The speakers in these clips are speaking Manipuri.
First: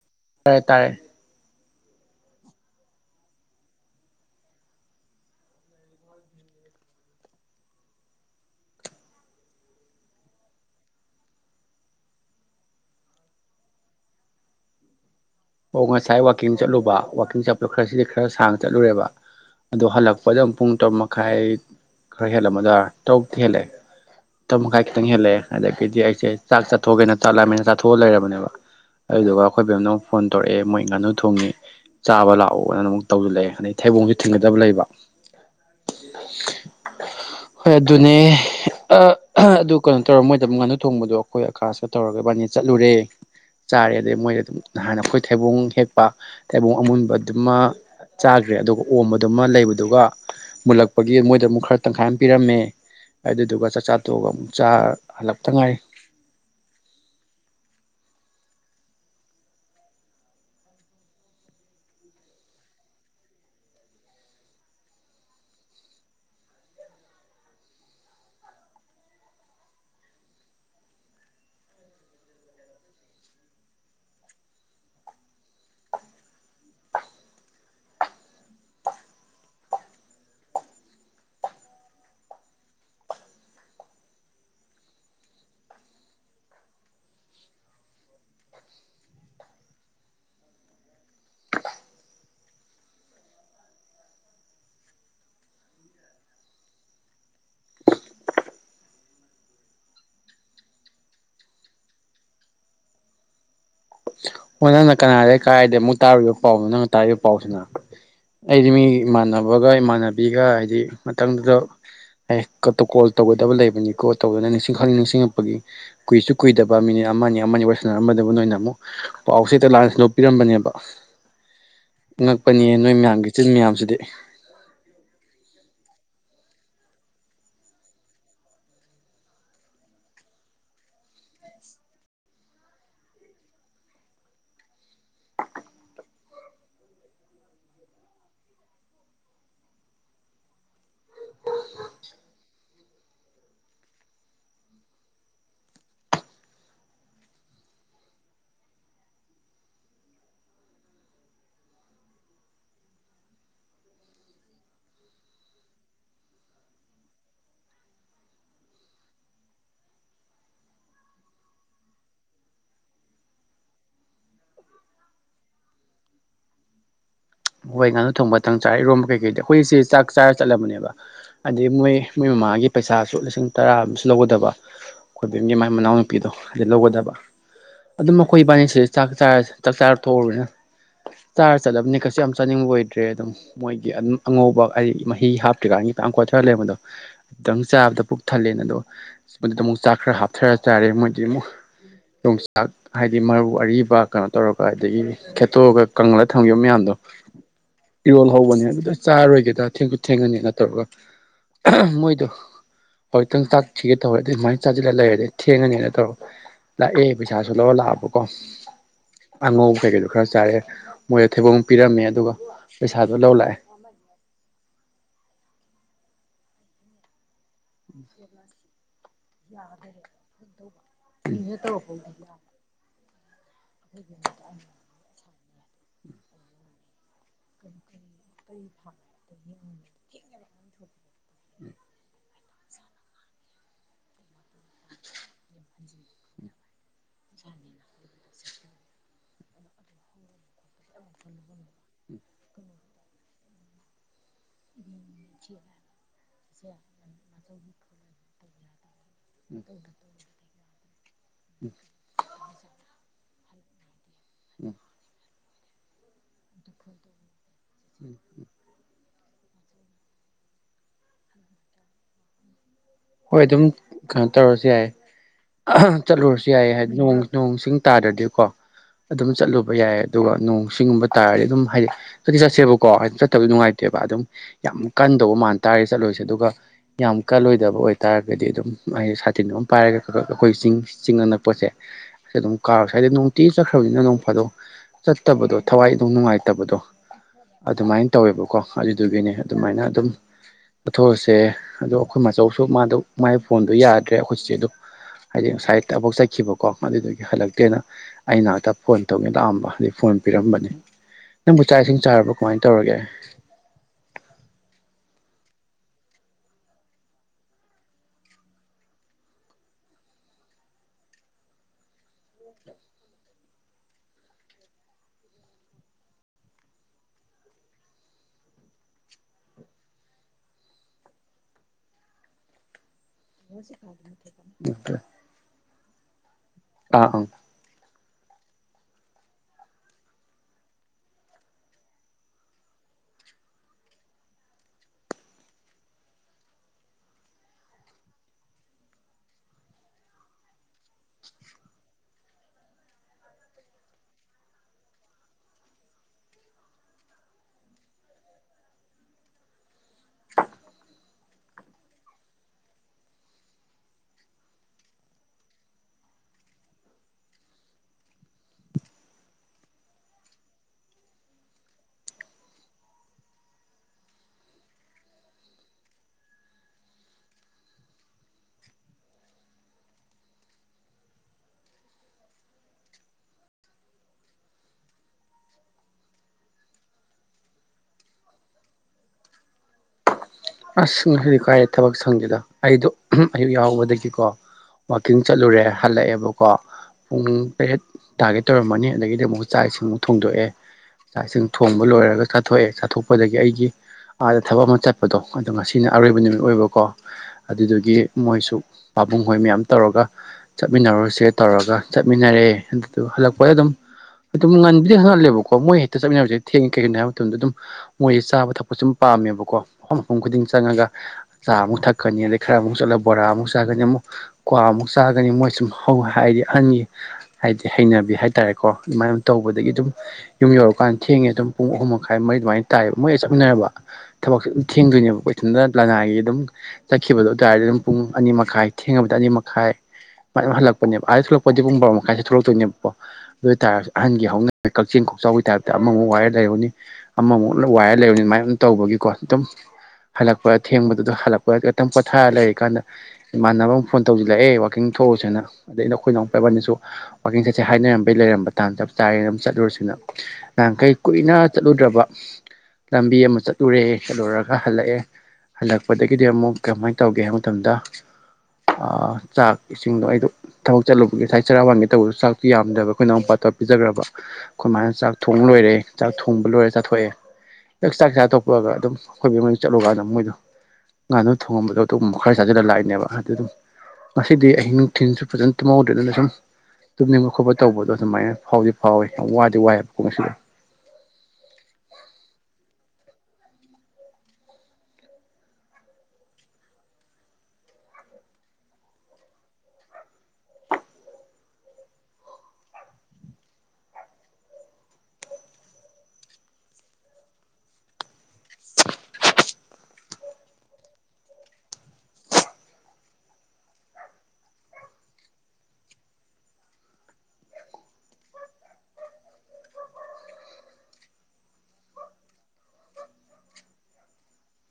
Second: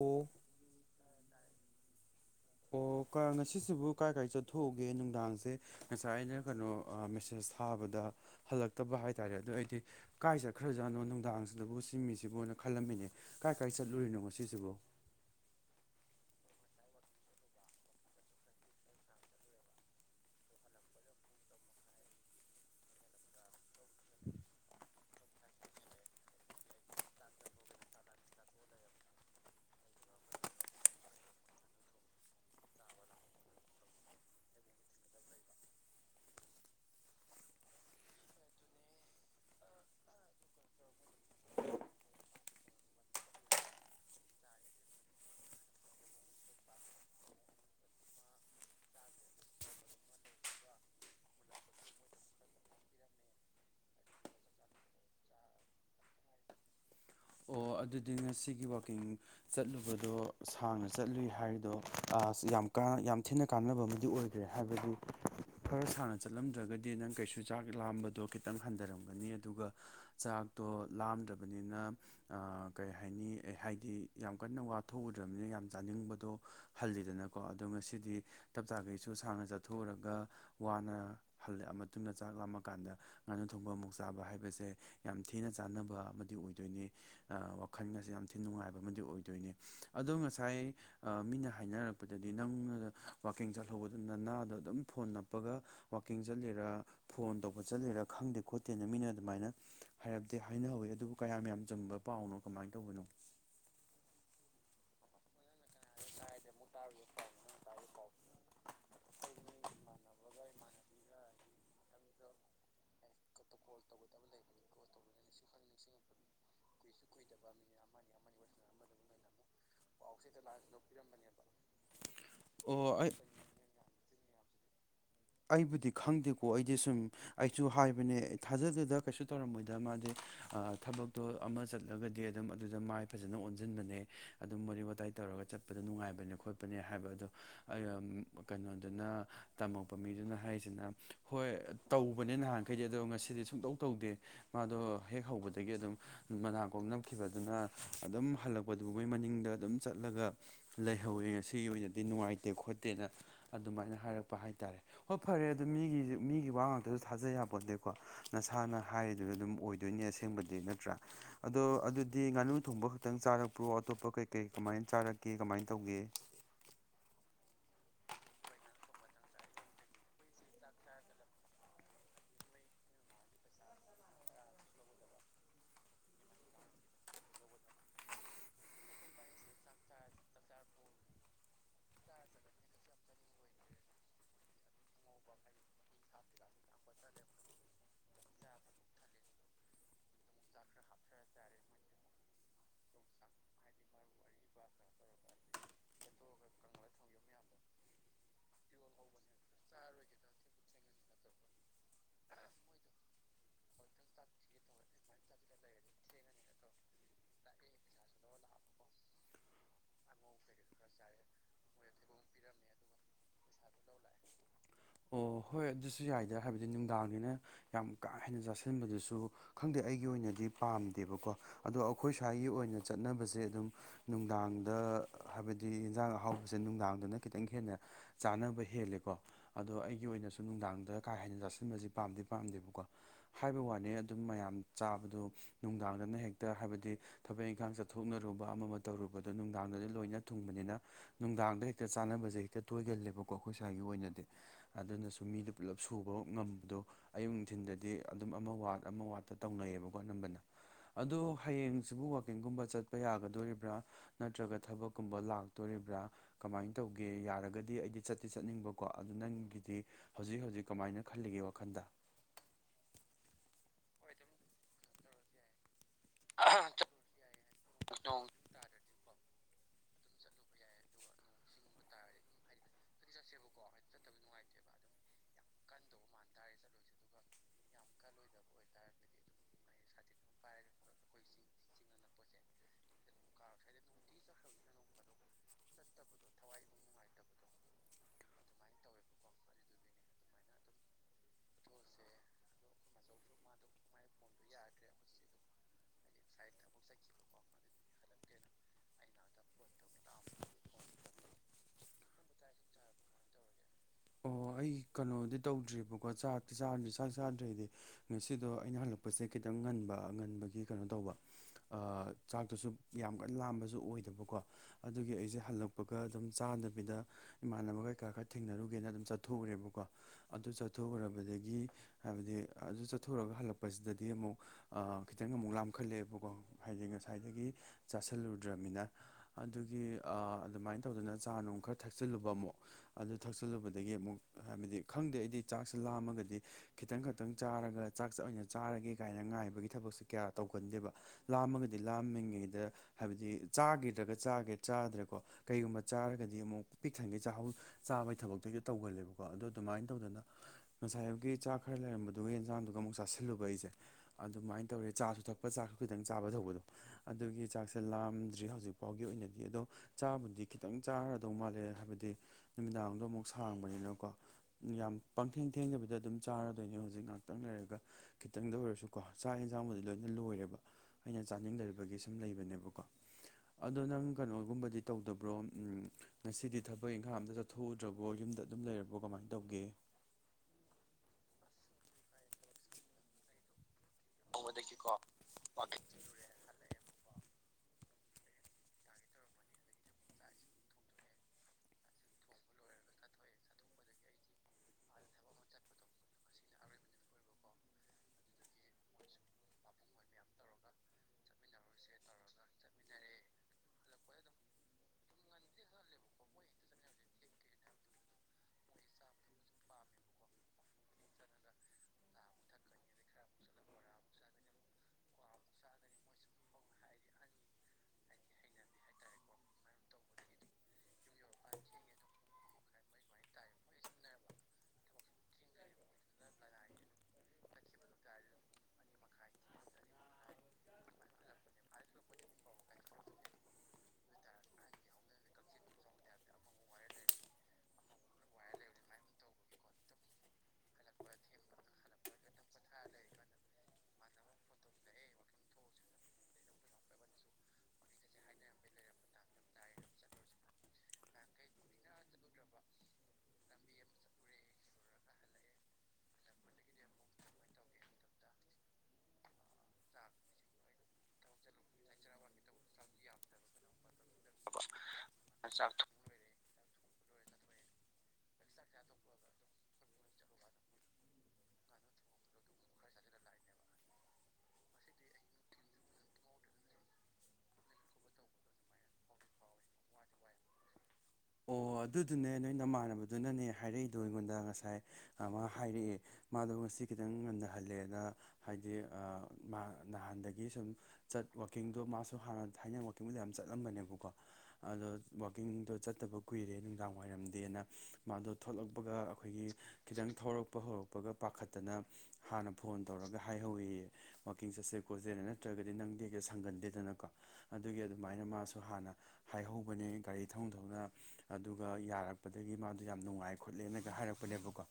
ꯑꯣ ꯇꯔꯦ ꯇꯥꯔꯦ ꯑꯣ ꯉꯁꯤꯁꯤꯕꯨ ꯀꯥꯏ ꯀꯥꯏ ꯆꯠꯊꯣꯛꯎꯒꯦ ꯅꯨꯡꯗꯥꯡꯁꯦ ꯉꯁꯥꯏ ꯑꯩꯅ ꯀꯩꯅꯣ ꯃꯦꯁꯦꯁ ꯊ ꯊꯥꯕꯗ ꯍꯜꯂꯛꯇꯕ ꯍꯥꯏꯇꯥꯔꯦ ꯑꯗꯨ ꯑꯩꯗꯤ ꯀꯥꯏ ꯆꯠꯈ꯭ꯔꯖꯥꯠꯅꯣ ꯅꯨꯡꯗꯥꯡꯁꯤꯗꯕꯨ ꯁꯤꯃꯤꯁꯤꯕꯣꯅ ꯈꯜꯂꯝꯃꯤꯅꯦ ꯀꯥꯏ ꯀꯥꯏ ꯆꯠꯂꯨꯔꯤꯅꯣ ꯉꯁꯤꯁꯤꯕꯨ ꯑꯣ ꯉꯁꯥꯏ ꯋꯥꯛꯀꯤꯡ ꯆꯠꯂꯨꯕ ꯋꯥꯛꯀꯤꯡ ꯆꯠꯄꯗꯨ ꯉꯁꯤꯗꯤ ꯈꯔ ꯁꯥꯡꯅ ꯆꯠꯂꯨꯔꯦꯕ ꯑꯗꯣ ꯍꯜꯂꯛꯄꯗ ꯑꯃꯨꯛ ꯄꯨꯡ ꯇꯔꯨꯛ ꯃꯈꯥꯏ ꯈꯔ ꯍꯦꯜꯂꯝꯃꯗꯔꯥ ꯇꯔꯨꯛꯇꯤ ꯍꯦꯜꯂꯛꯑꯦ ꯇꯔꯨꯛ ꯃꯈꯥꯏ ꯈꯤꯇꯪ ꯍꯦꯜꯂꯛꯑꯦ ꯑꯗꯒꯤꯗꯤ ꯑꯩꯁꯦ ꯆꯥꯛ ꯆꯥꯊꯣꯛꯒꯦꯅ ꯆꯥꯛ ꯂꯥꯝꯃ‌ꯦꯅ ꯆꯥꯊꯣꯛꯑꯒ ꯂꯩꯔꯕꯅꯦꯕ ꯑꯗꯨꯗꯨꯒ ꯑꯩꯈꯣꯏꯕꯦꯝꯅ ꯃꯨꯛ ꯐꯣꯟ ꯇꯧꯔꯛꯑꯦ ꯃꯣꯏ ꯉꯥꯅꯨ ꯊꯣꯡꯉꯤ ꯆꯥꯕ ꯂꯥꯛꯑꯣꯅ ꯑꯃꯨꯛ ꯇꯧꯁꯤꯜꯂꯛꯑꯦ ꯑꯗꯩ ꯊꯩꯕꯣꯡꯁꯨ ꯊꯤꯡꯒꯗꯕ ꯂꯩꯕ [inaudible] ꯍꯣꯏ ꯑꯗꯨꯅꯦ ꯑ ꯑꯗꯨ ꯀꯩꯅꯣ ꯇꯧꯔ ꯃꯣꯏꯗ ꯑꯃꯨꯛ ꯉꯥꯅꯨ ꯊꯣꯡꯕꯗꯣ ꯑꯩꯈꯣꯏ ꯑꯀꯥꯁꯀ ꯇꯧꯔꯒ ꯏꯕꯥꯅꯤ ꯆꯠꯂꯨꯔꯦ ꯆꯥꯏꯌ‌ꯦ ꯑꯗꯨꯗꯩ ꯃꯣꯏꯗ ꯑꯗꯨꯝ ꯅꯍꯥꯟ ꯑꯩꯈꯣꯏ ꯊꯩꯕꯣꯡ ꯍꯦꯛꯄ ꯊꯩꯕꯣꯡ ꯑꯃꯨꯟꯕ ꯑꯗꯨꯃ ꯆꯥꯈ꯭ꯔꯦ ꯑꯗꯨꯒ ꯑꯣꯝꯕꯗꯨꯃ ꯂꯩꯕꯗꯨꯒ ꯃꯨꯜꯂꯛꯄꯒꯤ ꯃꯣꯏꯗ ꯑꯃꯨꯛ ꯈꯔ ꯇꯪꯈꯥꯏ ꯑꯃ ꯄꯤꯔꯝꯃꯦ ꯑꯗꯨꯗꯨꯒ ꯆꯥꯛꯆꯥ ꯇꯣꯛꯑꯒ ꯑꯃꯨꯛ ꯆꯥ ꯍꯜꯂꯛꯇ ꯉꯥꯏꯔꯤ ꯑꯣ ꯑꯗꯨꯗꯤ ꯉꯁꯤꯒꯤ ꯋꯥꯛꯀꯤꯡ ꯆꯠꯂꯨꯕꯗꯣ ꯁꯥꯡꯅ ꯆꯠꯂꯨꯏ ꯍꯥꯏꯕꯗꯣ ꯑ ꯌꯥꯝ ꯀꯥ ꯌꯥꯝ ꯊꯤꯅ ꯀꯥꯟꯅꯕ ꯑꯃꯗꯤ ꯑꯣꯏꯈ꯭ꯔꯦ ꯍꯥꯏꯕꯗꯤ ꯈꯔ ꯁꯥꯡꯅ ꯆꯠꯂꯝꯗ꯭ꯔꯒꯗꯤ ꯅꯪ ꯀꯩꯁꯨ ꯆꯥꯛ ꯂꯥꯝꯕꯗꯣ ꯈꯤꯇꯪ ꯍꯟꯊꯔꯝꯒꯅꯤ ꯑꯗꯨꯒ ꯆꯥꯛꯇꯣ ꯂꯥꯝꯗ꯭ꯔꯕꯅꯤꯅ ꯑꯥ ꯀꯩ ꯍꯥꯏꯅꯤ ꯍꯥꯏꯗꯤ ꯌꯥꯝ ꯀꯟꯅꯥ ꯋꯥꯊꯣꯛꯎꯗ꯭ꯔꯅꯤꯅ ꯌꯥꯝ ꯆꯥꯅꯤꯡꯕꯗꯣ ꯍꯜꯂꯤꯗꯅꯀꯣ ꯑꯗꯣ ꯉꯁꯤꯗꯤ ꯇꯞꯇꯥꯈꯩꯁꯨ ꯁꯥꯡꯅ ꯆꯠꯊꯣꯛꯎꯔꯒ ꯋꯥꯅ ꯍꯜꯂꯛꯑ ꯃꯇꯨꯡꯗ ꯆꯥꯛ ꯂꯥꯝꯃꯀꯥꯟꯗ ꯉꯥꯅꯨ ꯊꯣꯡꯕ ꯑꯃꯨꯛ ꯆꯥꯕ ꯍꯥꯏꯕꯁꯦ ꯌꯥꯝ ꯊꯤꯅ ꯆꯥꯅꯕ ꯑꯃꯗꯤ ꯑꯣꯏꯗꯣꯏꯅꯤ ꯅ ꯋꯥꯈꯜꯒꯁꯦ ꯌꯥꯝ ꯊꯤꯅ ꯅꯨꯡꯉꯥꯏꯕ ꯑꯃꯗꯤ ꯑꯣꯏꯗꯣꯏꯅꯤ ꯑꯗꯣ ꯉꯁꯥꯏ ꯑꯥ ꯃꯤꯅ ꯍꯥꯏꯅꯔꯛꯄꯗꯗꯤ ꯅꯪꯅ ꯋꯥꯛꯀꯤꯡ ꯆꯠꯍꯧꯕꯗꯨꯅ ꯅꯥꯅꯗ ꯑꯗꯨꯝ ꯐꯣꯟ ꯅꯞꯄꯒ ꯋꯥꯀꯤꯡ ꯆꯠꯂꯤꯔꯥ ꯐꯣꯟ ꯇꯧꯕ ꯆꯠꯂꯤꯔꯥ ꯈꯪꯗꯦ ꯈꯣꯠꯇꯦꯅ ꯃꯤꯅ ꯑꯗꯨꯃꯥꯏꯅ ꯍꯥꯏꯔꯞꯗꯤ ꯍꯥꯏꯅꯍꯧꯋꯤ ꯑꯗꯨ ꯀꯌꯥꯝ ꯌꯥꯝ ꯆꯨꯝꯕ ꯄꯥꯎꯅꯣ ꯀꯃꯥꯏꯅ ꯇꯧꯕꯅꯣ ꯑꯣ ꯅꯪꯅ ꯀꯅꯥꯗꯒꯤ ꯀꯥꯏꯗ ꯑꯃꯨꯛ ꯇꯥꯔꯨꯔꯤꯕ ꯄꯥꯎꯅꯣ ꯅꯪꯅ ꯇꯥꯔꯤꯕ ꯄꯥꯎꯁꯤꯅ ꯑꯩꯗꯤ ꯃꯤ ꯏꯃꯥꯟꯅꯕꯒ ꯏꯃꯥꯟꯅꯕꯤꯒ ꯍꯥꯏꯗꯤ ꯃꯇꯝꯗꯨꯗ ꯑ‌ꯦ ꯀꯣꯜꯇꯧꯒꯗꯕ ꯂꯩꯕꯅꯤꯀꯣ ꯇꯧꯗꯅ ꯅꯤꯡꯁꯤꯡ ꯈꯪꯉ ꯅꯤꯡꯁꯤꯡꯉꯛꯄꯒꯤ ꯀꯨꯏꯁꯨ ꯀꯨꯏꯗꯕ ꯃꯤꯅꯤꯠ ꯑꯃꯅꯤ ꯑꯃꯅꯤ ꯋꯔꯤꯁꯟꯅꯔꯝꯕꯗꯨꯕꯨ ꯅꯣꯏꯅ ꯑꯃꯨꯛ ꯄꯥꯎꯁ‌ꯦ ꯍ‌ꯦꯛꯇ ꯂꯥꯟꯅ ꯁꯗꯣꯛꯄꯤꯔꯝꯕꯅꯦꯕ ꯉꯛꯄꯅꯦꯌꯦ ꯑꯣ ꯅꯣꯏ ꯑꯩ ꯃꯌꯥꯝꯒꯤ ꯆꯤꯟ ꯃꯌꯥꯝꯁꯤꯗꯤ ꯑꯩꯕꯨꯗꯤ ꯈꯪꯗꯦꯀꯣ ꯑꯩꯗꯤ ꯁꯨꯝ ꯑꯩꯁꯨ ꯍꯥꯏꯕꯅꯦ ꯊꯥꯖꯗ‌ꯦꯗ ꯀꯩꯁꯨ ꯇꯧꯔꯝꯃꯣꯏꯗ ꯃꯥꯗꯤ ꯊꯕꯛꯇꯣ ꯑꯃ ꯆꯠꯂꯒꯗꯤ ꯑꯗꯨꯝ ꯑꯗꯨꯗ ꯃꯥꯏ ꯐꯖꯅ ꯑꯣꯟꯁꯤꯟꯕꯅꯦ ꯑꯗꯨꯝ ꯋꯥꯔꯤ ꯋꯥꯇꯥꯏ ꯇꯧꯔꯒ ꯆꯠꯄꯗ ꯅꯨꯡꯉꯥꯏꯕꯅꯦ ꯈꯣꯠꯄꯅꯦ ꯍꯥꯏꯕ ꯑꯗꯣ ꯀꯩꯅꯣꯗꯨꯅ ꯇꯃꯛ ꯄ ꯃꯤꯗꯨꯅ ꯍꯥꯏꯔꯤꯁꯤꯅ ꯍꯣꯏ ꯇꯧꯕꯅꯦ ꯅꯍꯥꯟꯈꯩꯗꯤ ꯑꯗꯣ ꯉꯁꯤꯗꯤ ꯁꯨꯡꯇꯧ ꯇꯧꯗꯦ ꯃꯥꯗꯣ ꯍꯦꯛ ꯍꯧꯕꯗꯒꯤ ꯑꯗꯨꯝ ꯃꯅꯥ ꯀꯣꯛ ꯅꯞꯈꯤꯕꯗꯨꯅ ꯑꯗꯨꯝ ꯍꯜꯂꯛꯄꯗꯨ ꯃꯣꯏ ꯃꯅꯤꯡꯗ ꯑꯗꯨꯝ ꯆꯠꯂꯒ ꯂꯩꯍꯧꯋꯦ ꯉꯁꯤꯒꯤ ꯑꯣꯏꯅꯗꯤ ꯅꯨꯡꯉꯥꯏꯇꯦ ꯈꯣꯠꯇꯦꯅ ꯑꯗꯨꯃꯥꯏꯅ ꯍꯥꯏꯔꯛꯄ ꯍꯥꯏꯇꯥꯔꯦ ꯍꯣꯏ ꯐꯔꯦ ꯑꯗꯨ ꯃꯤꯒꯤ ꯃꯤꯒꯤ ꯋꯥ ꯉꯥꯛꯇꯁꯨ ꯊꯥꯖ ꯌꯥꯕꯣꯠꯇꯦꯀꯣ ꯅꯁꯥꯅ ꯍꯥꯏꯔꯤꯗꯨꯗ ꯑꯗꯨꯝ ꯑꯣꯏꯗꯣꯏꯅꯤ ꯑꯁꯦꯡꯕꯗꯤ ꯅꯠꯇ꯭ꯔꯥ ꯑꯗꯣ ꯑꯗꯨꯗꯤ ꯉꯥꯅꯨ ꯊꯣꯡꯕ ꯈꯛꯇꯪ ꯆꯥꯔꯛꯄ꯭ꯔꯣ ꯑꯇꯣꯞꯄ ꯀꯩ ꯀꯩ ꯀꯃꯥꯏꯅ ꯆꯥꯔꯛꯀꯦ ꯀꯃꯥꯏꯅ ꯇꯧꯒꯦ ꯍꯣꯏ ꯉꯥꯅꯨ ꯊꯣꯡꯕ ꯇꯪ ꯆꯥꯔꯦ ꯏꯔꯣꯝꯕ ꯀꯩꯀꯩꯗꯤ ꯑꯩꯈꯣꯏꯁꯦ ꯆꯥꯛ ꯆꯥꯔ ꯆꯠꯂꯕꯅꯦꯕ ꯍꯥꯏꯗꯤ ꯃꯣꯏ ꯃꯣꯏ ꯃꯃꯥꯒꯤ ꯄꯩꯁꯥꯁꯨ ꯂꯤꯁꯤꯡ ꯇꯔꯥ ꯑꯃꯁꯨ ꯂꯧꯒꯗꯕ ꯈꯣꯏꯕꯦꯝꯒꯤ ꯃꯥꯏ ꯃꯅꯥꯎꯅꯨꯄꯤꯗꯣ ꯑꯗꯩꯩ ꯂꯧꯒꯗꯕ ꯑꯗꯨꯝ ꯃꯈꯣꯏ ꯏꯕꯥꯅꯤꯁꯤ ꯆꯥꯛ ꯆꯔ ꯆꯥꯛ ꯆꯥꯔ ꯊꯣꯛꯎꯕꯅꯤꯅ ꯆꯥꯔ ꯆꯠꯂꯕꯅꯤ ꯀꯩꯁꯨ ꯌꯥꯝ ꯆꯅꯤꯡꯕ ꯑꯣꯏꯗ꯭ꯔꯦ ꯑꯗꯨꯝ ꯃꯣꯏꯒꯤ ꯑꯗꯨꯝ ꯑꯉꯧꯕ ꯍꯥꯏꯗꯤ ꯃꯍꯤ ꯍꯥꯞꯇ꯭ꯔꯤꯀꯥꯟꯒꯤ ꯈꯤꯇꯪ ꯈꯣꯠꯊꯔ ꯂꯩꯔꯝꯕꯗꯣ ꯈꯤꯇꯪ ꯆꯥꯕꯗ ꯄꯨꯛ ꯊꯜꯂꯦꯅ ꯑꯗꯣ ꯃꯗꯨꯗ ꯑꯃꯨꯛ ꯆꯥꯛ ꯈꯔ ꯍꯥꯞꯊꯔ ꯆꯥꯔꯦ ꯃꯣꯏꯗꯤ ꯑꯃꯨꯛ ꯌꯣꯡꯆꯥꯛ ꯍꯥꯏꯗꯤ ꯃꯔꯨ ꯑꯔꯤꯕ ꯀꯩꯅꯣ ꯇꯧꯔꯒ ꯑꯗꯒꯤ ꯈꯦꯠꯇꯣꯛꯑꯒ ꯀꯪꯂꯒ ꯊꯝꯈꯤꯕ ꯃꯌꯥꯝꯗꯣ ꯏꯔꯣꯜ ꯍꯧꯕꯅꯦ ꯑꯗꯨꯗ ꯆꯥꯔꯣꯏꯒꯦꯗ ꯊꯦꯡꯁꯨ ꯊꯦꯡꯉꯅꯤꯅ ꯇꯧꯔꯒ ꯃꯣꯏꯗꯣ ꯍꯧꯖꯤꯛꯇꯪ ꯆꯥꯛ ꯊꯤꯒꯦ ꯇꯧꯔꯦ ꯑꯗꯨꯃꯥꯏꯅ ꯆꯥꯖꯤꯜꯂꯒ ꯂꯩꯔꯗꯤ ꯊꯦꯡꯉꯅꯤꯅ ꯇꯧꯕ ꯂꯥꯛꯑꯦ ꯄꯩꯁꯥꯁꯨ ꯂꯧꯔ ꯂꯥꯛꯑꯕꯀꯣ ꯑꯉꯧꯕ ꯀꯩꯀꯩꯗꯣ ꯈꯔ ꯆꯥꯔꯦ ꯃꯣꯏꯗ ꯊꯩꯕꯣꯡ ꯄꯤꯔꯝꯃꯦ ꯑꯗꯨꯒ ꯄꯩꯁꯥꯗꯣ ꯂꯧꯔ ꯂꯥꯛꯑꯦ ꯑꯣ ꯍꯣꯏ ꯑꯗꯨꯁꯨ ꯌꯥꯏꯗ ꯍꯥꯏꯕꯗꯤ ꯅꯨꯡꯗꯥꯡꯅꯤꯅ ꯌꯥꯝ ꯀꯥ ꯍꯦꯟꯅ ꯆꯥꯁꯤꯟꯕꯗꯨꯁꯨ ꯈꯪꯗꯦ ꯑꯩꯒꯤ ꯑꯣꯏꯅꯗꯤ ꯄꯥꯝꯗꯦꯕꯀꯣ ꯑꯗꯣ ꯑꯩꯈꯣꯏ ꯁ꯭ꯋꯥꯏꯒꯤ ꯑꯣꯏꯅ ꯆꯠꯅꯕꯁꯦ ꯑꯗꯨꯝ ꯅꯨꯡꯗꯥꯡꯗ ꯍꯥꯏꯕꯗꯤ ꯌꯦꯟꯖꯥꯡ ꯑꯍꯥꯎꯕꯁꯦ ꯅꯨꯡꯗꯥꯡꯗꯅ ꯈꯤꯇꯪ ꯍꯦꯟꯅ ꯆꯥꯅꯕ ꯍꯦꯜꯂꯦꯀꯣ ꯑꯗꯣ ꯑꯩ ꯑꯩꯒꯤ ꯑꯣꯏꯅꯁꯨ ꯅꯨꯡꯗꯥꯡꯗ ꯀꯥ ꯍꯦꯟꯅ ꯆꯥꯁꯤꯟꯕꯁꯤ ꯄꯥꯝꯗꯤ ꯄꯥꯝꯗꯦꯕꯀꯣ ꯍꯥꯏꯕ ꯋꯥꯅꯤ ꯑꯗꯨꯝ ꯃꯌꯥꯝ ꯆꯥꯕꯗꯣ ꯅꯨꯡꯗꯥꯡꯗꯅ ꯍꯦꯛꯇ ꯍꯥꯏꯕꯗꯤ ꯊꯕꯛ ꯏꯪꯈꯥꯡ ꯆꯠꯊꯣꯛꯅꯔꯨꯕ ꯑꯃ ꯑꯃ ꯇꯧꯔꯨꯕꯗꯣ ꯅꯨꯡꯗꯥꯡꯗꯗꯤ ꯂꯣꯏꯅ ꯊꯨꯡꯕꯅꯤꯅ ꯅꯨꯡꯗꯥꯡꯗ ꯍꯦꯛꯇ ꯆꯥꯅꯕꯁꯦ ꯍꯦꯛꯇ ꯊꯣꯏꯒꯜꯂꯦꯕꯀꯣ ꯑꯩꯈꯣꯏ ꯁ꯭ꯋꯥꯏꯒꯤ ꯑꯣꯏꯅꯗꯤ ꯑꯗꯨꯅꯁꯨ ꯃꯤꯗꯨ ꯄꯨꯂꯞ ꯁꯨꯕ ꯉꯝꯕꯗꯣ ꯑꯌꯨꯛ ꯅꯨꯡꯊꯤꯟꯗꯗꯤ ꯑꯗꯨꯝ ꯑꯃ ꯋꯥꯠ ꯑꯃ ꯋꯥꯠꯇ ꯇꯧꯅꯩꯌꯦꯕꯀꯣ ꯑꯅꯝꯕꯅ ꯑꯗꯣ ꯍꯌꯦꯡꯁꯤꯕꯨ ꯋꯥꯛꯀꯤꯡꯒꯨꯝꯕ ꯆꯠꯄ ꯌꯥꯒꯗꯣꯔꯤꯕ꯭ꯔꯥ ꯅꯠꯇ꯭ꯔꯒ ꯊꯕꯛꯀꯨꯝꯕ ꯂꯥꯛꯇꯣꯔꯤꯕ꯭ꯔꯥ ꯀꯃꯥꯏꯅ ꯇꯧꯒꯦ ꯌꯥꯔꯒꯗꯤ ꯑꯩꯗꯤ ꯆꯠꯇꯤ ꯆꯠꯅꯤꯡꯕ ꯀꯣ ꯑꯗꯨ ꯅꯪꯒꯤꯗꯤ ꯍꯧꯖꯤꯛ ꯍꯧꯖꯤꯛ ꯀꯃꯥꯏꯅ ꯈꯜꯂꯤꯒꯦ ꯋꯥꯈꯟꯗ ꯍꯣꯏ ꯑꯗꯨꯝ ꯀꯩꯅꯣ ꯇꯧꯔꯁꯨ ꯌꯥꯏ ꯆꯠꯂꯨꯔꯁꯨ ꯌꯥꯏꯌꯦ ꯍꯥꯏꯗꯤ ꯅꯣꯡ ꯅꯣꯡ ꯆꯤꯡ ꯇꯥꯗ꯭ꯔꯗꯤꯀꯣ ꯑꯗꯨꯝ ꯆꯠꯂꯨꯕ ꯌꯥꯏ ꯑꯗꯨꯒ ꯅꯣꯡ ꯁꯤꯡꯒꯨꯝꯕ ꯇꯥꯔꯗꯤ ꯑꯗꯨꯝ ꯍꯥꯏꯗꯤ ꯆꯠꯇꯤ ꯆꯠꯁꯦꯕꯀꯣ ꯍꯥꯏꯗꯤ ꯆꯠꯇꯕꯗꯤ ꯅꯨꯡꯉꯥꯏꯇꯦꯕ ꯑꯗꯨꯝ ꯌꯥꯝ ꯀꯟꯗꯧꯕ ꯃꯥꯟ ꯇꯥꯔꯗꯤ ꯆꯠꯂꯣꯏꯁꯦ ꯑꯗꯨꯒ ꯌꯥꯝ ꯀꯜꯂꯣꯏꯗꯕ ꯑꯣꯏ ꯇꯥꯔꯒꯗꯤ ꯑꯗꯨꯝ ꯑꯩ ꯁꯥꯇꯤꯟ ꯑꯃ ꯄꯥꯏꯔꯒ ꯑꯩꯈꯣꯏ ꯆꯤꯡ ꯆꯤꯡ ꯑꯅꯛꯄꯁꯦ ꯁꯦ ꯑꯗꯨꯝ ꯀꯥꯔꯁꯤ ꯍꯥꯏꯗꯤ ꯅꯨꯡꯇꯤ ꯆꯠꯈ꯭ꯔꯕꯅꯤꯅ ꯅꯣꯡ ꯐꯥꯗꯣꯛ ꯆꯠꯇꯕꯗꯣ ꯊꯋꯥꯏ ꯏꯅꯨꯡ ꯅꯨꯡꯉꯥꯏꯇꯕꯗꯣ ꯑꯗꯨꯃꯥꯏꯅ ꯇꯧꯋꯦꯕꯀꯣ ꯑꯗꯨꯗꯨꯒꯤꯅꯦ ꯑꯗꯨꯃꯥꯏꯅ ꯑꯗꯨꯝ ꯆꯠꯊꯣꯛꯑꯁꯦ ꯑꯗꯣ ꯑꯩꯈꯣꯏ ꯃꯆꯧꯁꯨ ꯃꯥꯗꯨ ꯃꯥꯏ ꯐꯣꯟꯗꯣ ꯌꯥꯗ꯭ꯔꯦ ꯑꯩꯈꯣꯏ ꯆꯦꯗꯨ ꯍꯥꯏꯗꯤ ꯉꯁꯥꯏ ꯊꯕꯛ ꯆꯠꯈꯤꯕꯀꯣ ꯑꯗꯨꯗꯨꯒꯤ ꯍꯜꯂꯛꯇꯦꯅ ꯑꯩ ꯅꯥꯛꯇ ꯐꯣꯟ ꯇꯧꯒꯦ ꯂꯥꯛꯑꯝꯕ ꯑꯗꯨ ꯐꯣꯟ ꯄꯤꯔꯝꯕꯅꯤ ꯅꯪꯕꯨ ꯆꯥꯛ ꯏꯁꯤꯡ ꯆꯥꯔꯕꯣ ꯀꯃꯥꯏꯅ ꯇꯧꯔꯒꯦ ꯑꯣ ꯑꯩ ꯀꯩꯅꯣꯗꯤ ꯇꯧꯗ꯭ꯔꯤꯕꯀꯣ ꯆꯥꯛꯇꯤ ꯆꯥꯗ꯭ꯔꯦ ꯆꯥꯛ ꯆꯥꯗ꯭ꯔꯤꯗꯤ ꯉꯁꯤꯗꯣ ꯑꯩꯅ ꯍꯜꯂꯛꯄꯁꯦ ꯈꯤꯇꯪ ꯉꯟꯕ ꯉꯟꯕꯒꯤ ꯀꯩꯅꯣ ꯇꯧꯕ ꯆꯥꯛꯇꯨꯁꯨ ꯌꯥꯝ ꯀꯟꯅ ꯂꯥꯝꯕꯁꯨ ꯑꯣꯏꯗꯕꯀꯣ ꯑꯗꯨꯒꯤ ꯑꯩꯁꯦ ꯍꯜꯂꯛꯄꯒ ꯑꯗꯨꯝ ꯆꯥꯗꯕꯤꯗ ꯏꯃꯥꯟꯅꯕꯒꯩ ꯀꯥ ꯈꯔ ꯊꯦꯡꯅꯔꯨꯒꯦꯅ ꯑꯗꯨꯝ ꯆꯠ ꯆꯠꯊꯣꯛꯎꯔꯦꯕꯀꯣ ꯑꯗꯨ ꯆꯠꯊꯣꯛꯎꯔꯕꯗꯒꯤ ꯍꯥꯏꯕꯗꯤ ꯑꯗꯨ ꯆꯠꯊꯣꯔꯒ ꯍꯜꯂꯛꯄꯁꯤꯗꯗꯤ ꯑꯃꯨꯛ ꯈꯤꯇꯪ ꯑꯃꯨꯛ ꯂꯥꯝꯈꯠꯂꯛꯑꯦꯕꯀꯣ ꯍꯥꯏꯗꯤ ꯑꯥ ꯑꯪ ꯉꯁꯥꯏꯗꯒꯤ ꯆꯥꯁꯤꯜꯂꯨꯗ꯭ꯔꯅꯤꯅ ꯑꯗꯨꯒꯤ ꯑꯗꯨꯃꯥꯏꯅ ꯇꯧꯗꯅ ꯆꯥ ꯅꯨꯡ ꯈꯔ ꯊꯛꯆꯤꯜꯂꯨꯕ ꯑꯃꯨꯛ ꯑꯗꯨ ꯊꯛꯆꯤꯜꯂꯨꯕꯗꯒꯤ ꯑꯃꯨꯛ ꯍꯥꯏꯕꯗꯤ ꯈꯪꯗꯦ ꯑꯩꯗꯤ ꯆꯥꯛꯁꯤ ꯂꯥꯝꯃꯒꯗꯤ ꯈꯤꯇꯪ ꯈꯛꯇꯪ ꯆꯥꯔꯒ ꯆꯥꯛ ꯆꯥ ꯑꯣꯏꯅ ꯆꯥꯔꯒꯦ ꯀꯥꯏꯅ ꯉꯥꯏꯕꯒꯤ ꯊꯕꯛꯁꯦ ꯀꯌꯥ ꯇꯧꯒꯟꯗꯦꯕ ꯂꯥꯝꯃꯒꯗꯤ ꯂꯥꯝꯃꯤꯉꯩꯗ ꯍꯥꯏꯕꯗꯤ ꯆꯥꯈꯤꯗ꯭ꯔꯒ ꯆꯥꯒꯦ ꯆꯥꯗ꯭ꯔꯦꯀꯣ ꯀꯩꯒꯨꯝꯕ ꯆꯥꯔꯒꯗꯤ ꯑꯃꯨꯛ ꯄꯤꯛ ꯊꯪꯒꯦ ꯆꯥꯛꯍ ꯆꯥꯕꯩ ꯊꯕꯛꯇꯨꯗꯤ ꯇꯧꯒꯜꯂꯦꯕꯀꯣ ꯑꯗꯣ ꯑꯗꯨꯃꯥꯏꯅ ꯇꯧꯗꯅ ꯉꯁꯥꯏꯒꯤ ꯆꯥꯛ ꯈꯔ ꯂꯩꯔꯝꯕꯗꯨꯒꯤ ꯌꯦꯟꯖꯥꯡꯗꯨꯒ ꯑꯃꯨꯛ ꯆꯥꯁꯤꯜꯂꯨꯕ ꯑꯩꯁꯦ ꯑꯗꯨꯃꯥꯏꯅ ꯇꯧꯔꯦ ꯆꯥꯁꯨ ꯊꯛꯄ ꯆꯥꯁꯨ ꯈꯤꯇꯪ ꯆꯥꯕ ꯊꯧꯕꯗꯣ ꯑꯗꯨꯒꯤ ꯆꯥꯛꯁꯦ ꯂꯥꯝꯗ꯭ꯔꯤ ꯍꯧꯖꯤꯛ ꯐꯥꯎꯒꯤ ꯑꯣꯏꯅꯗꯤ ꯑꯗꯣ ꯆꯥꯕꯨꯗꯤ ꯈꯤꯇꯪ ꯆꯥꯔꯗꯧ ꯃꯥꯜꯂꯦ ꯍꯥꯏꯕꯗꯤ ꯅꯨꯃꯤꯗꯥꯡꯗꯣ ꯑꯃꯨꯛ ꯁꯥꯡꯕꯅꯤꯅꯀꯣ ꯌꯥꯝ ꯄꯥꯡꯊꯦꯡ ꯊꯦꯡꯖꯕꯤꯗ ꯑꯗꯨꯝ ꯆꯥꯔꯗꯣꯏꯅꯦ ꯍꯧꯖꯤꯛ ꯉꯥꯛꯇꯪ ꯂꯩꯔꯒ ꯈꯤꯇꯪꯗ ꯑꯣꯏꯔꯁꯨꯀꯣ ꯆꯥꯛ ꯌꯦꯟꯁꯥꯡꯕꯨꯗꯤ ꯂꯣꯏꯅ ꯂꯣꯏꯔꯦꯕ ꯑꯩꯅ ꯆꯥꯅꯤꯡꯗꯕꯒꯤ ꯁꯨꯝ ꯂꯩꯕꯅꯦꯕꯀꯣ ꯑꯗꯣ ꯅꯪ ꯀꯩꯅꯣꯒꯨꯝꯕꯗꯤ ꯇꯧꯗꯕ꯭ꯔꯣ ꯉꯁꯤꯗꯤ ꯊꯕꯛ ꯏꯪꯈꯥꯡ ꯑꯝꯗ ꯆꯠꯊꯣꯛꯎꯗ꯭ꯔꯕꯣ ꯌꯨꯝꯗ ꯑꯗꯨꯝ ꯂꯩꯔꯕꯣ ꯀꯃꯥꯏꯅ ꯇꯧꯒꯦ ꯑꯁ ꯉꯗꯤ ꯀꯥꯏꯗꯩꯩ ꯊꯕꯛ ꯁꯪꯗꯨꯗ ꯑꯩꯗꯣ ꯑꯌꯨꯛ ꯌꯥꯎꯕꯗꯒꯤ ꯋꯥꯋꯀꯤꯡ ꯆꯠꯂꯨꯔꯦ ꯀꯣ ꯍꯜꯂꯛꯑꯦꯕꯀꯣ ꯄꯨꯡ ꯇꯔꯦꯠ ꯇꯥꯔꯒꯦꯠ ꯇꯧꯔꯝꯃꯅꯤ ꯑꯗꯒꯤꯗꯤ ꯑꯃꯨꯛ ꯆꯥꯛ ꯏꯁꯤ ꯑꯃꯨꯛ ꯊꯣꯡꯗꯣꯛꯑꯦ ꯆꯥꯛ ꯏꯁꯤꯡ ꯊꯣꯡꯕ ꯂꯣꯏꯔꯒ ꯆꯠꯊꯣꯛꯑꯦ ꯆꯥꯊꯣꯛꯄꯗꯒꯤ ꯑꯩꯒꯤ ꯑꯥꯗ ꯊꯕꯛ ꯑꯃ ꯆꯠꯄ ꯗꯣ ꯑꯗꯣ ꯉꯁꯤꯅ ꯑꯔꯣꯏꯕ ꯅꯨꯃꯤꯠ ꯑꯣꯏꯕꯀꯣ ꯑꯗꯨꯗꯨꯗꯒꯤ ꯃꯣꯏꯁꯨ ꯄꯥꯕꯨꯡ ꯈꯣꯏ ꯃꯌꯥꯝ ꯇꯧꯔꯒ ꯆꯠꯃꯤꯟꯅꯔꯨꯁꯦ ꯇꯧꯔꯒ ꯆꯠꯃꯤꯟꯅꯔꯦ ꯑꯗꯨꯗ ꯍꯜꯂꯛꯄꯗ ꯑꯗꯨꯝ ꯑꯗꯨꯝ ꯉꯟꯕꯨꯗꯤ ꯍꯪꯍꯜꯂꯦꯕꯀꯣ ꯃꯣꯏ ꯍꯦꯛꯇ ꯆꯠꯃꯤꯟꯅꯕꯁꯦ ꯊꯦꯡꯉꯦ ꯀꯩꯒꯤꯅꯣ ꯍꯥꯏꯕ ꯃꯇꯝꯗ ꯑꯗꯨꯝ ꯃꯣꯏꯁꯦ ꯆꯥꯕ ꯊꯛꯄ ꯁ ꯑꯗꯨ ꯄꯥꯝꯃꯦꯕꯀꯣ ꯃꯐꯝ ꯃꯐꯝ ꯈꯨꯗꯤꯡ ꯆꯪꯉꯒ ꯆꯥꯃꯨꯛ ꯊꯛꯀꯅꯤ ꯑꯗꯩ ꯈꯔ ꯑꯃꯨꯛ ꯆꯠꯂꯒ ꯕꯣꯔꯥ ꯑꯃꯨꯛ ꯆꯥꯀꯅꯤ ꯑꯃꯨꯛ ꯀ꯭ꯋꯥꯃꯨꯛ ꯆꯥꯒꯅꯤ ꯃꯣꯏ ꯁꯨꯝ ꯍꯧ ꯍꯥꯏꯗꯤ ꯑꯍꯟꯒꯤ ꯍꯥꯏꯗꯤ ꯍꯩꯅꯕꯤ ꯍꯥꯏꯇꯥꯔꯦꯀꯣ ꯑꯗꯨꯃꯥꯏꯅ ꯇꯧꯕꯗꯒꯤ ꯑꯗꯨꯝ ꯌꯨꯝ ꯌꯧꯔꯀꯥꯟꯗ ꯊꯦꯡꯉꯦ ꯑꯗꯨꯝ ꯄꯨꯡ ꯑꯍꯨꯝ ꯃꯈꯥꯏ ꯃꯔꯤ ꯑꯗꯨꯃꯥꯏꯅ ꯇꯥꯏꯌꯦꯕ ꯃꯣꯏꯒ ꯆꯠꯃꯤꯟꯅꯔꯕ ꯊꯕꯛꯁꯦ ꯗꯣꯏꯅꯦꯕ ꯢꯊꯟꯗ ꯂꯅꯥꯏꯒꯤ ꯑꯗꯨꯝ ꯆꯠꯈꯤꯕꯗꯨ ꯑꯗꯨꯇꯥꯔꯗꯤ ꯑꯗꯨꯝ ꯄꯨꯡ ꯑꯅꯤ ꯃꯈꯥꯏ ꯊꯦꯡꯉꯕꯗ ꯑꯅꯤ ꯃꯈꯥꯏ ꯃ ꯌꯥꯝ ꯍꯜꯂꯛꯄꯅꯦ ꯑꯗ ꯊꯣꯛꯂꯛꯄꯗꯤ ꯄꯨꯡ ꯕꯥꯔ ꯃꯈꯥꯏꯁꯦ ꯊꯣꯛꯂꯛꯇꯣꯏꯅꯦꯕꯣ ꯑꯗꯨ ꯑꯣꯏꯇꯥꯔꯒꯁꯨ ꯑꯍꯟꯒꯤ ꯍꯧꯅ ꯀꯛꯆꯤꯡ ꯀꯣꯛꯆꯥꯎꯒꯤ ꯇꯥꯏꯞꯇ ꯑꯃꯃ ꯋꯥꯏꯌꯔ ꯂꯩꯍꯧꯅꯤ ꯑꯃꯃꯨꯛ ꯋꯥꯏꯔ ꯂꯩꯕꯅꯤ ꯑꯗꯨꯃꯥꯏꯅ ꯇꯧꯕꯒꯤꯀꯣ ꯑꯗꯨꯝ ꯍꯜꯂꯛꯄ ꯊꯦꯡꯕꯗꯨꯗ ꯍꯜꯂꯛꯄ ꯈꯤꯇꯪ ꯄꯣꯊꯥꯔ ꯂꯩꯔꯤꯀꯥꯟꯗ ꯏꯃꯥꯟꯅꯕ ꯑꯃꯛ ꯐꯣꯟ ꯇꯧꯁꯤꯜꯂꯛꯑꯦ ꯋꯥꯋꯥꯛꯀꯤꯡ ꯊꯣꯛꯎꯁꯦꯅ ꯑꯗꯩ ꯅ ꯑꯩꯈꯣꯏ ꯅꯅꯥꯎꯄꯩꯕꯅꯁꯨ ꯋꯥꯀꯤꯡ ꯆꯠꯁꯦ ꯍꯥꯏꯅꯔꯝꯕꯩ ꯂꯩꯔꯝꯕ ꯇꯥꯟ ꯆꯞ ꯆꯥꯔꯦ ꯑꯗꯨꯝ ꯆꯠꯂꯨꯔꯔꯤꯁꯤꯅ ꯅꯥꯟ ꯀꯩ ꯀꯨꯏꯅ ꯆꯠꯂꯨꯗ꯭ꯔꯕ ꯂꯝꯕꯤ ꯑꯃ ꯆꯠꯂꯨꯔꯦ ꯆꯠꯂꯨꯔꯒ ꯈ ꯍꯜꯂꯛꯑꯦ ꯍꯜꯂꯛꯄꯗꯒꯤꯗꯤ ꯑꯃꯨꯛ ꯀꯃꯥꯏꯅ ꯇꯧꯒꯦ ꯍꯥꯏꯕ ꯃꯇꯝꯗ ꯆꯥꯛ ꯏꯁꯤꯡꯗꯣ ꯑꯩꯗ ꯊꯕꯛ ꯆꯠꯂꯨꯕꯒꯤ ꯉꯁꯥꯏ ꯆꯔꯥ ꯋꯥꯟꯒꯦ ꯇꯧꯕꯗꯨꯁꯨ ꯆꯥꯛꯇꯨ ꯌꯥꯝꯗ꯭ꯔꯕ ꯑꯩꯈꯣꯏꯅꯎꯄꯥꯇ ꯄꯤꯖꯈ꯭ꯔꯕ ꯑꯩꯈꯣꯏ ꯃꯥꯥꯏꯅ ꯆꯥꯛ ꯊꯣꯡ ꯆꯥ ꯂꯣꯏꯔꯦ ꯆꯥꯛ ꯊꯣꯡꯕ ꯂꯣꯏꯔꯦ ꯆꯥꯊꯣꯛꯑꯦ ꯍꯛ ꯆꯥꯛ ꯆꯥꯛꯊꯣꯛꯄꯑꯒ ꯑꯗꯨꯝ ꯑꯩꯈꯣꯏꯒꯤꯉꯣꯟꯗ ꯆꯠꯂꯨꯀꯥꯟꯗ ꯃꯣꯏꯗꯣ ꯉꯥꯡꯗꯨꯅ ꯊꯣꯡꯉꯝꯕꯗ ꯑꯇꯣꯕ ꯈꯔ ꯆꯥꯖꯜꯂ ꯂꯥꯛꯏꯅꯦꯕ ꯑꯗꯨꯗꯨꯝ ꯉꯁꯤꯗꯤ ꯑꯍꯤꯡ ꯅꯨꯡꯊꯤꯜꯁꯨ ꯐꯖꯅ ꯇꯨꯝꯍꯧꯗꯦꯗꯅ ꯁꯨꯝ ꯇꯨꯝꯅꯤꯡꯕ ꯈꯣꯠꯄ ꯇꯧꯕꯗꯣ ꯑꯗꯨꯃꯥꯏꯅ ꯐꯥꯎꯗꯤ ꯐꯥꯎꯋꯦ ꯌꯥꯝ ꯋꯥꯗꯤ ꯋꯥꯏꯑꯕ ꯀꯣꯡꯁꯤꯗ ꯑꯣ ꯑꯗꯨꯗꯨꯅꯦ ꯅꯣꯏ ꯅꯃꯥꯟꯅꯕꯗꯨꯅꯅꯦ ꯍꯥꯏꯔꯛꯏꯗꯣ ꯑꯩꯉꯣꯟꯗ ꯉꯁꯥꯏ ꯑꯃ ꯍꯥꯏꯔꯛꯑꯦ ꯃꯥꯗꯣ ꯉꯁꯤ ꯈꯤꯇꯪ ꯉꯝꯊꯍꯜꯂꯦꯅ ꯍꯥꯏꯗꯤ ꯅꯍꯥꯟꯗꯒꯤ ꯁꯨꯝ ꯆꯠ ꯋꯥꯛꯀꯤꯡꯗꯣ ꯃꯥꯁꯨ ꯍꯥꯟꯅ ꯊꯥꯏꯅ ꯋꯀꯤꯡꯗꯨꯗ ꯌꯥꯝ ꯆꯠꯂꯝꯕꯅꯦꯕꯀꯣ ꯑꯗꯣ ꯋꯥꯛꯀꯤꯡꯗꯣ ꯆꯠ ꯐꯠꯇꯕ ꯀꯨꯏꯔꯦ ꯅꯨꯡꯗꯥꯡ ꯋꯥꯏꯔꯝꯗꯦꯅ ꯃꯥꯗꯣ ꯊꯣꯛꯂꯛꯄꯒ ꯑꯩꯈꯣꯏꯒꯤ ꯈꯤꯇꯪ ꯊꯧꯔꯛꯄ ꯍꯧꯔꯛꯄ ꯀꯄꯒ ꯄꯥꯈꯠꯇꯅ ꯍꯥꯟꯅ ꯐꯣꯟ ꯇꯧꯔꯒ ꯍꯥꯏꯍꯧꯋꯌꯦ ꯋꯥꯋꯥꯛꯀꯤꯡ ꯆꯠꯁꯦ ꯈꯣꯠꯁꯦꯗꯅ ꯅꯠꯇ꯭ꯔꯒꯗꯤ ꯅꯪꯗꯤ ꯍꯦꯛꯇ ꯁꯪꯒꯟꯗꯦꯗꯅꯀꯣ ꯑꯗꯨꯒꯤ ꯑꯗꯨꯃꯥꯏꯅ ꯃꯥꯁꯨ ꯍꯥꯟꯅ ꯍꯥꯏꯍꯧꯕꯅꯦ ꯒꯥꯔꯤ ꯊꯧꯅ ꯊꯧꯅ ꯑꯗꯨꯒ ꯌꯥꯔꯛꯄꯗꯒꯤ ꯃꯥꯗ ꯌꯥꯝ ꯅꯨꯡꯉꯥꯏ ꯈꯣꯠꯂꯦꯅꯒ ꯍꯥꯏꯔꯛꯄꯅꯦꯕꯀꯣ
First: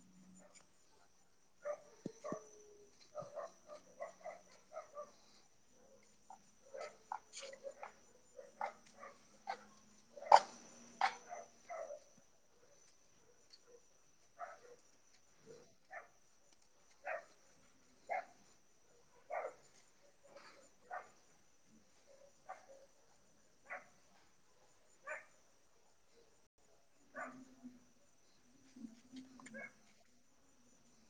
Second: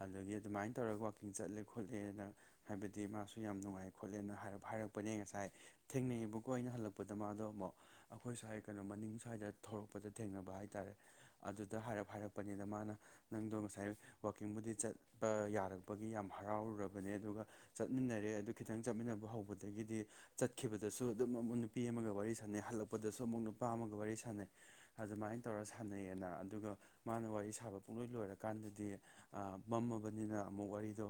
ꯑꯗꯨꯗꯒꯤ ꯑꯗꯨꯃꯥꯏꯅ ꯇꯧꯔꯒ ꯋꯥꯛꯀꯤꯡ ꯆꯠꯂꯦ ꯈꯣꯠꯂꯦꯅ ꯍꯥꯏꯕꯗꯤ ꯃꯥꯁꯨ ꯌꯥꯝ ꯅꯨꯡꯉꯥꯏ ꯈꯣꯠꯂꯦꯅ ꯍꯥꯏꯔꯛꯄꯅꯦ ꯉꯁꯥꯏ ꯊꯦꯡꯅꯩꯑꯕꯀꯣ ꯑꯩꯅ ꯍꯜꯂꯛꯄꯗ ꯃꯥꯗꯣ ꯑꯃꯨꯛ ꯑꯩꯈꯣꯏ ꯁ꯭ꯋꯥꯏ ꯀꯩꯅꯣ ꯃꯅꯤꯡ ꯁ꯭ꯋꯥꯏꯗ ꯊꯧꯔꯛꯄꯗ ꯊꯦꯡꯅꯕ ꯍꯥꯏ ꯍꯥꯏꯇꯥꯔꯦ ꯑꯗꯨꯗ ꯍꯥꯏꯔꯞ ꯍꯥꯏꯔꯛꯄꯅꯤꯅ ꯃꯥꯅ ꯅꯪꯗꯣ ꯉꯁꯥꯏ ꯋꯀꯤꯡꯕꯨꯗꯤ ꯆꯠꯄ ꯌꯥꯔꯛꯄꯒꯤ ꯌꯥꯝ ꯍꯔꯥꯎꯔꯨꯔꯕꯅꯦ ꯑꯗꯨꯒ ꯆꯠꯃꯤꯟꯅꯔꯦ ꯑꯗꯨ ꯈꯤꯇꯪ ꯆꯠꯃꯤꯟꯅꯕ ꯍꯧꯕꯗꯒꯤꯗꯤ ꯆꯠꯈꯤꯕꯗꯁꯨ ꯑꯗꯨꯝ ꯑꯃꯨꯛ ꯅꯨꯄꯤ ꯑꯃꯒ ꯋꯥꯔꯤ ꯁꯥꯟꯅꯩ ꯍꯜꯂꯛꯄꯗꯁꯨ ꯑꯃꯨꯛ ꯅꯨꯄꯥ ꯑꯃꯒ ꯋꯥꯔꯤ ꯁꯥꯟꯅꯩ ꯑꯗꯨꯃꯥꯏꯅ ꯇꯧꯔꯒ ꯁꯥꯟꯅꯩꯑꯌꯦꯅ ꯑꯗꯨꯒ ꯃꯥꯅ ꯋꯥꯔꯤ ꯁꯥꯕ ꯄꯨꯡꯂꯣꯏ ꯂꯣꯏꯔꯀꯥꯟꯗꯗꯤ ꯃꯝꯃꯕꯅꯤꯅ ꯑꯃꯨꯛ ꯋꯥꯔꯤꯗꯣ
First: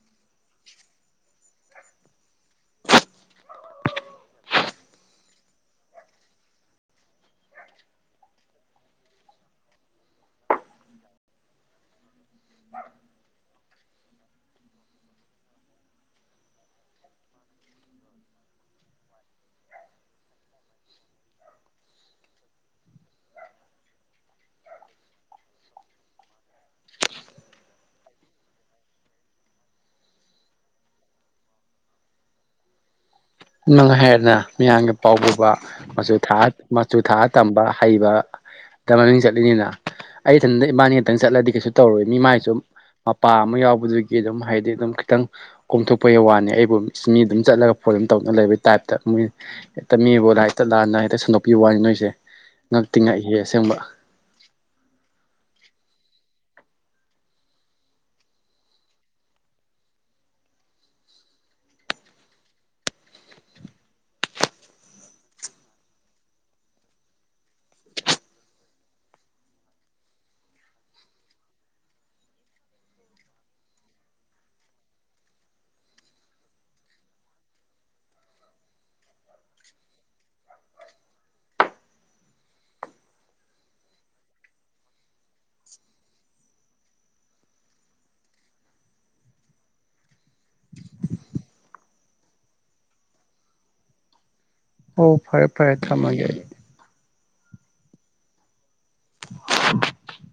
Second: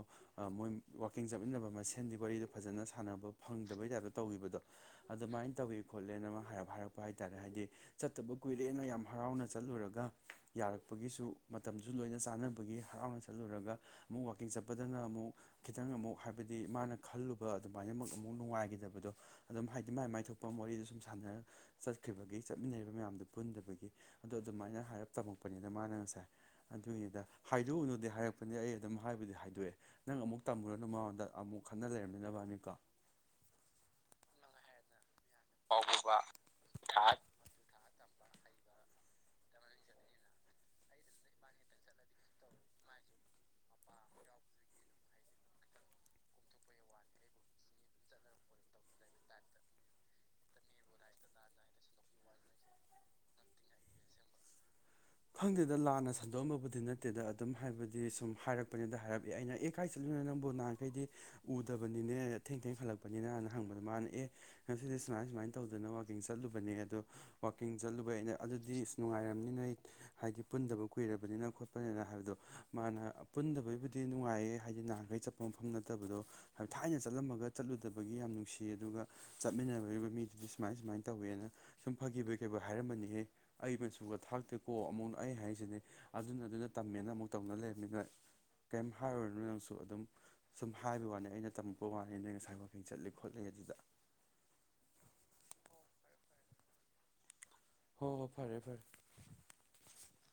ꯃꯣꯏ ꯋꯀꯤꯡ ꯆꯠꯃꯤꯟꯅꯕ ꯃꯁꯦꯟꯗꯤ ꯋꯥꯔꯤꯗꯣ ꯐꯖꯅ ꯁꯥꯟꯅꯕ ꯐꯪꯗꯕꯩ ꯇꯥꯏꯞꯇ ꯇꯧꯈꯤꯕꯗꯣ ꯑꯗꯨꯃꯥꯏꯅ ꯇꯧꯋꯦ ꯈꯣꯠꯂꯦꯅ ꯑꯃ ꯍꯥꯏꯔꯛꯄ ꯍꯥꯏꯇꯥꯔꯦ ꯍꯥꯏꯗꯤ ꯆꯠꯇꯕ ꯀꯨꯏꯔꯦꯅ ꯌꯥꯝ ꯍꯔꯥꯎꯅ ꯆꯠꯂꯨꯔꯒ ꯌꯥꯔꯛꯄꯒꯤꯁꯨ ꯃꯇꯝꯁꯨ ꯂꯣꯏꯅ ꯆꯥꯅꯕꯒꯤ ꯍꯔꯥꯎꯅ ꯆꯠꯂꯨꯔꯒ ꯑꯃꯨꯛ ꯋꯥꯋꯀꯤꯡ ꯆꯠꯄꯗꯅ ꯑꯃꯨꯛ ꯈꯤꯇꯪ ꯑꯃꯨꯛ ꯍꯥꯏꯕꯗꯤ ꯃꯥꯅ ꯈꯜꯂꯨꯕ ꯑꯗꯨꯃꯥꯏꯅꯃꯛ ꯑꯃꯨꯛ ꯅꯨꯡꯉꯥꯏꯈꯤꯗꯕꯗꯣ ꯑꯗꯨꯝ ꯍꯥꯏꯗꯤ ꯃꯥꯏ ꯃꯥꯏ ꯊꯣꯛꯄ ꯃꯦꯗ ꯁꯨꯝ ꯁꯥꯟꯅꯔ ꯆꯠꯈ꯭ꯔꯤꯕꯒꯤ ꯆꯠꯃꯤꯟꯅꯔꯤꯕ ꯃꯌꯥꯝꯗꯨ ꯄꯨꯟꯗꯕꯒꯤ ꯑꯗ ꯑꯗꯨꯃꯥꯏꯅ ꯍꯥꯏꯔꯞ ꯇꯝꯃꯛꯄꯅꯤꯅ ꯃꯥꯅ ꯉꯁꯥꯏ ꯑꯗꯨꯏꯅꯤꯗ ꯍꯥꯏꯗꯣꯛꯎꯅꯨꯗꯤ ꯍꯥꯏꯔꯛꯄꯅꯤ ꯑꯩ ꯑꯗꯨꯝ ꯍꯥꯏꯕꯨꯗꯤ ꯍꯥꯏꯗꯣꯛꯑꯦ ꯅꯪ ꯑꯃꯨꯛ ꯇꯝꯃꯨꯔꯅ ꯃꯉꯣꯟꯗ ꯑꯃꯨꯛ ꯈꯟꯅ ꯂꯩꯔꯝꯅꯤ ꯅꯕꯅꯤꯀꯣ ꯅ ꯍꯥꯏꯔꯅ ꯃꯤꯌꯥꯝꯗ ꯄꯥꯎ ꯄꯨꯕ ꯄꯥꯎ ꯄꯨꯕ ꯃꯆꯨ ꯊꯥꯠ ꯃꯆꯨ ꯊꯥꯠ ꯇꯝꯕ ꯍꯩꯕ ꯗ ꯃꯃꯤꯡ ꯆꯠꯂꯤꯅꯤꯅ ꯑꯩ ꯏꯊꯟꯇ ꯏꯕꯥꯅꯤ ꯑꯨꯇꯪ ꯆꯠꯂꯗꯤ ꯀꯩꯁꯨ ꯇꯧꯔꯣꯏ ꯃꯤ ꯃꯥꯏꯁꯨ ꯃꯄꯥ ꯑꯃ ꯌꯥꯎꯕꯗꯨꯗꯒꯤ ꯑꯗꯨꯝ ꯍꯥꯏꯗꯤ ꯑꯗꯨꯝ ꯈꯤꯇꯪ ꯀꯣꯝꯊꯣꯛꯄꯒꯤ ꯋꯥꯅꯤ ꯑꯩꯕꯨ ꯃꯤ ꯑꯗꯨꯝ ꯆꯠꯂꯒ ꯐꯣꯟ ꯇꯧꯅ ꯂꯩꯕꯒꯤ ꯇꯥꯏꯞꯇ ꯃꯣꯏ ꯍꯦꯛꯇ ꯃꯤꯕꯨ ꯂ ꯍꯦꯛꯇ ꯂꯥꯟꯅ ꯍꯦꯛꯇ ꯁꯟꯗꯣꯛꯄꯤꯕ ꯋꯥꯅꯤ ꯅꯣꯏꯁꯦ ꯉꯛꯇꯤ ꯉꯛꯏ ꯍꯦ ꯑꯁꯦꯡꯕ ꯈꯪꯗꯦꯗ ꯂꯥꯟꯅ ꯁꯟꯗꯣꯛꯑꯝꯕꯕꯨꯗꯤ ꯅꯠꯇꯦꯗ ꯑꯗꯨꯝ ꯍꯥꯏꯕꯗꯤ ꯁꯨꯝ ꯍꯥꯏꯔꯛꯄꯅꯤꯗ ꯍꯥꯏꯔꯛꯏ ꯑꯩꯅ ꯑꯦ ꯀꯥꯏ ꯆꯠꯂꯤꯨꯅꯣ ꯅꯪꯕꯨꯣ ꯅꯍꯥꯟꯈꯩꯗꯤ ꯎꯗꯕꯅꯤꯅꯦ ꯊꯦꯡ ꯊꯦꯡ ꯈꯠꯂꯛꯄꯅꯤꯅ ꯍꯅ ꯍꯪꯕꯗ ꯃꯥꯅ ꯑꯦ ꯉꯁꯤꯗꯤ ꯁꯨꯃꯥꯏ ꯁꯨꯃꯥꯏꯅ ꯇꯧꯗꯅ ꯋꯥꯋꯥꯛꯀꯤꯡ ꯆꯠꯂꯨꯕꯅꯦ ꯑꯗꯣ ꯋꯥꯋꯥꯛꯀꯤꯡ ꯆꯠꯂꯨꯕ ꯑꯩꯅ ꯑꯗꯨꯗꯤ ꯑꯁ ꯅꯨꯡꯉꯥꯏꯔꯝꯅꯤ ꯅꯣꯏ ꯑꯩ ꯍꯥꯏꯗꯤ ꯄꯨꯟꯗꯕ ꯀꯨꯏꯔꯕꯅꯤꯅ ꯈꯣꯠꯄꯅꯤꯅ ꯍꯥꯏꯕꯗꯣ ꯃꯥꯅ ꯄꯨꯟꯗꯕꯒꯤꯕꯨꯗꯤ ꯅꯨꯡꯉꯥꯏꯌꯦ ꯍꯥꯏꯗꯤ ꯅꯍꯥꯟꯈꯩ ꯆꯠꯄ ꯃꯐꯝ ꯅꯠꯇꯕꯗꯣ ꯍꯥꯏ ꯊꯥꯏꯅ ꯆꯠꯂꯝꯃꯒ ꯆꯠꯂꯨꯗꯕꯒꯤ ꯌꯥꯝ ꯅꯨꯡꯁꯤꯌꯦ ꯑꯗꯨꯒ ꯆꯠꯃꯤꯟꯅꯔꯔꯤꯕ ꯃꯤꯗꯨꯗꯤ ꯁꯨꯃꯥꯏ ꯁꯨꯃꯥꯏꯅ ꯇꯧꯋꯦꯅ ꯁꯨꯝ ꯐꯈꯤꯕꯒꯤ ꯀꯩ ꯍꯥꯏꯔꯝꯃꯅꯤꯍꯦ ꯑꯩ ꯃꯆꯨꯒ ꯊꯥꯛꯇ ꯀꯣ ꯑꯃꯨꯛ ꯑꯩ ꯍꯥꯏꯁꯤꯅꯦ ꯑꯗꯨꯅ ꯑꯗꯨꯗ ꯇꯝꯃꯦꯅ ꯑꯃꯨꯛ ꯇꯧꯅ ꯂꯩꯔꯕꯅꯤꯅ ꯀꯩꯝ ꯍꯥꯏꯔꯔꯤꯅꯃꯤ ꯅꯪꯁꯨ ꯑꯗꯨꯝ ꯁꯨꯝ ꯍꯥꯏꯕ ꯋꯥꯅꯤ ꯑꯩꯅ ꯇꯝꯃꯛꯄ ꯋꯥꯅꯤ ꯅ ꯉꯁꯥꯏ ꯋꯀꯤꯡ ꯆꯠꯂꯤ ꯈꯣꯠꯂꯤ ꯑꯗꯨꯗ ꯑꯣ ꯐꯔꯦ ꯐꯔꯦ ꯊꯝꯃꯒꯦ ꯑꯩ ꯍꯣ ꯍꯣꯏ ꯐꯔꯦ ꯐꯔꯦ [unintelligible]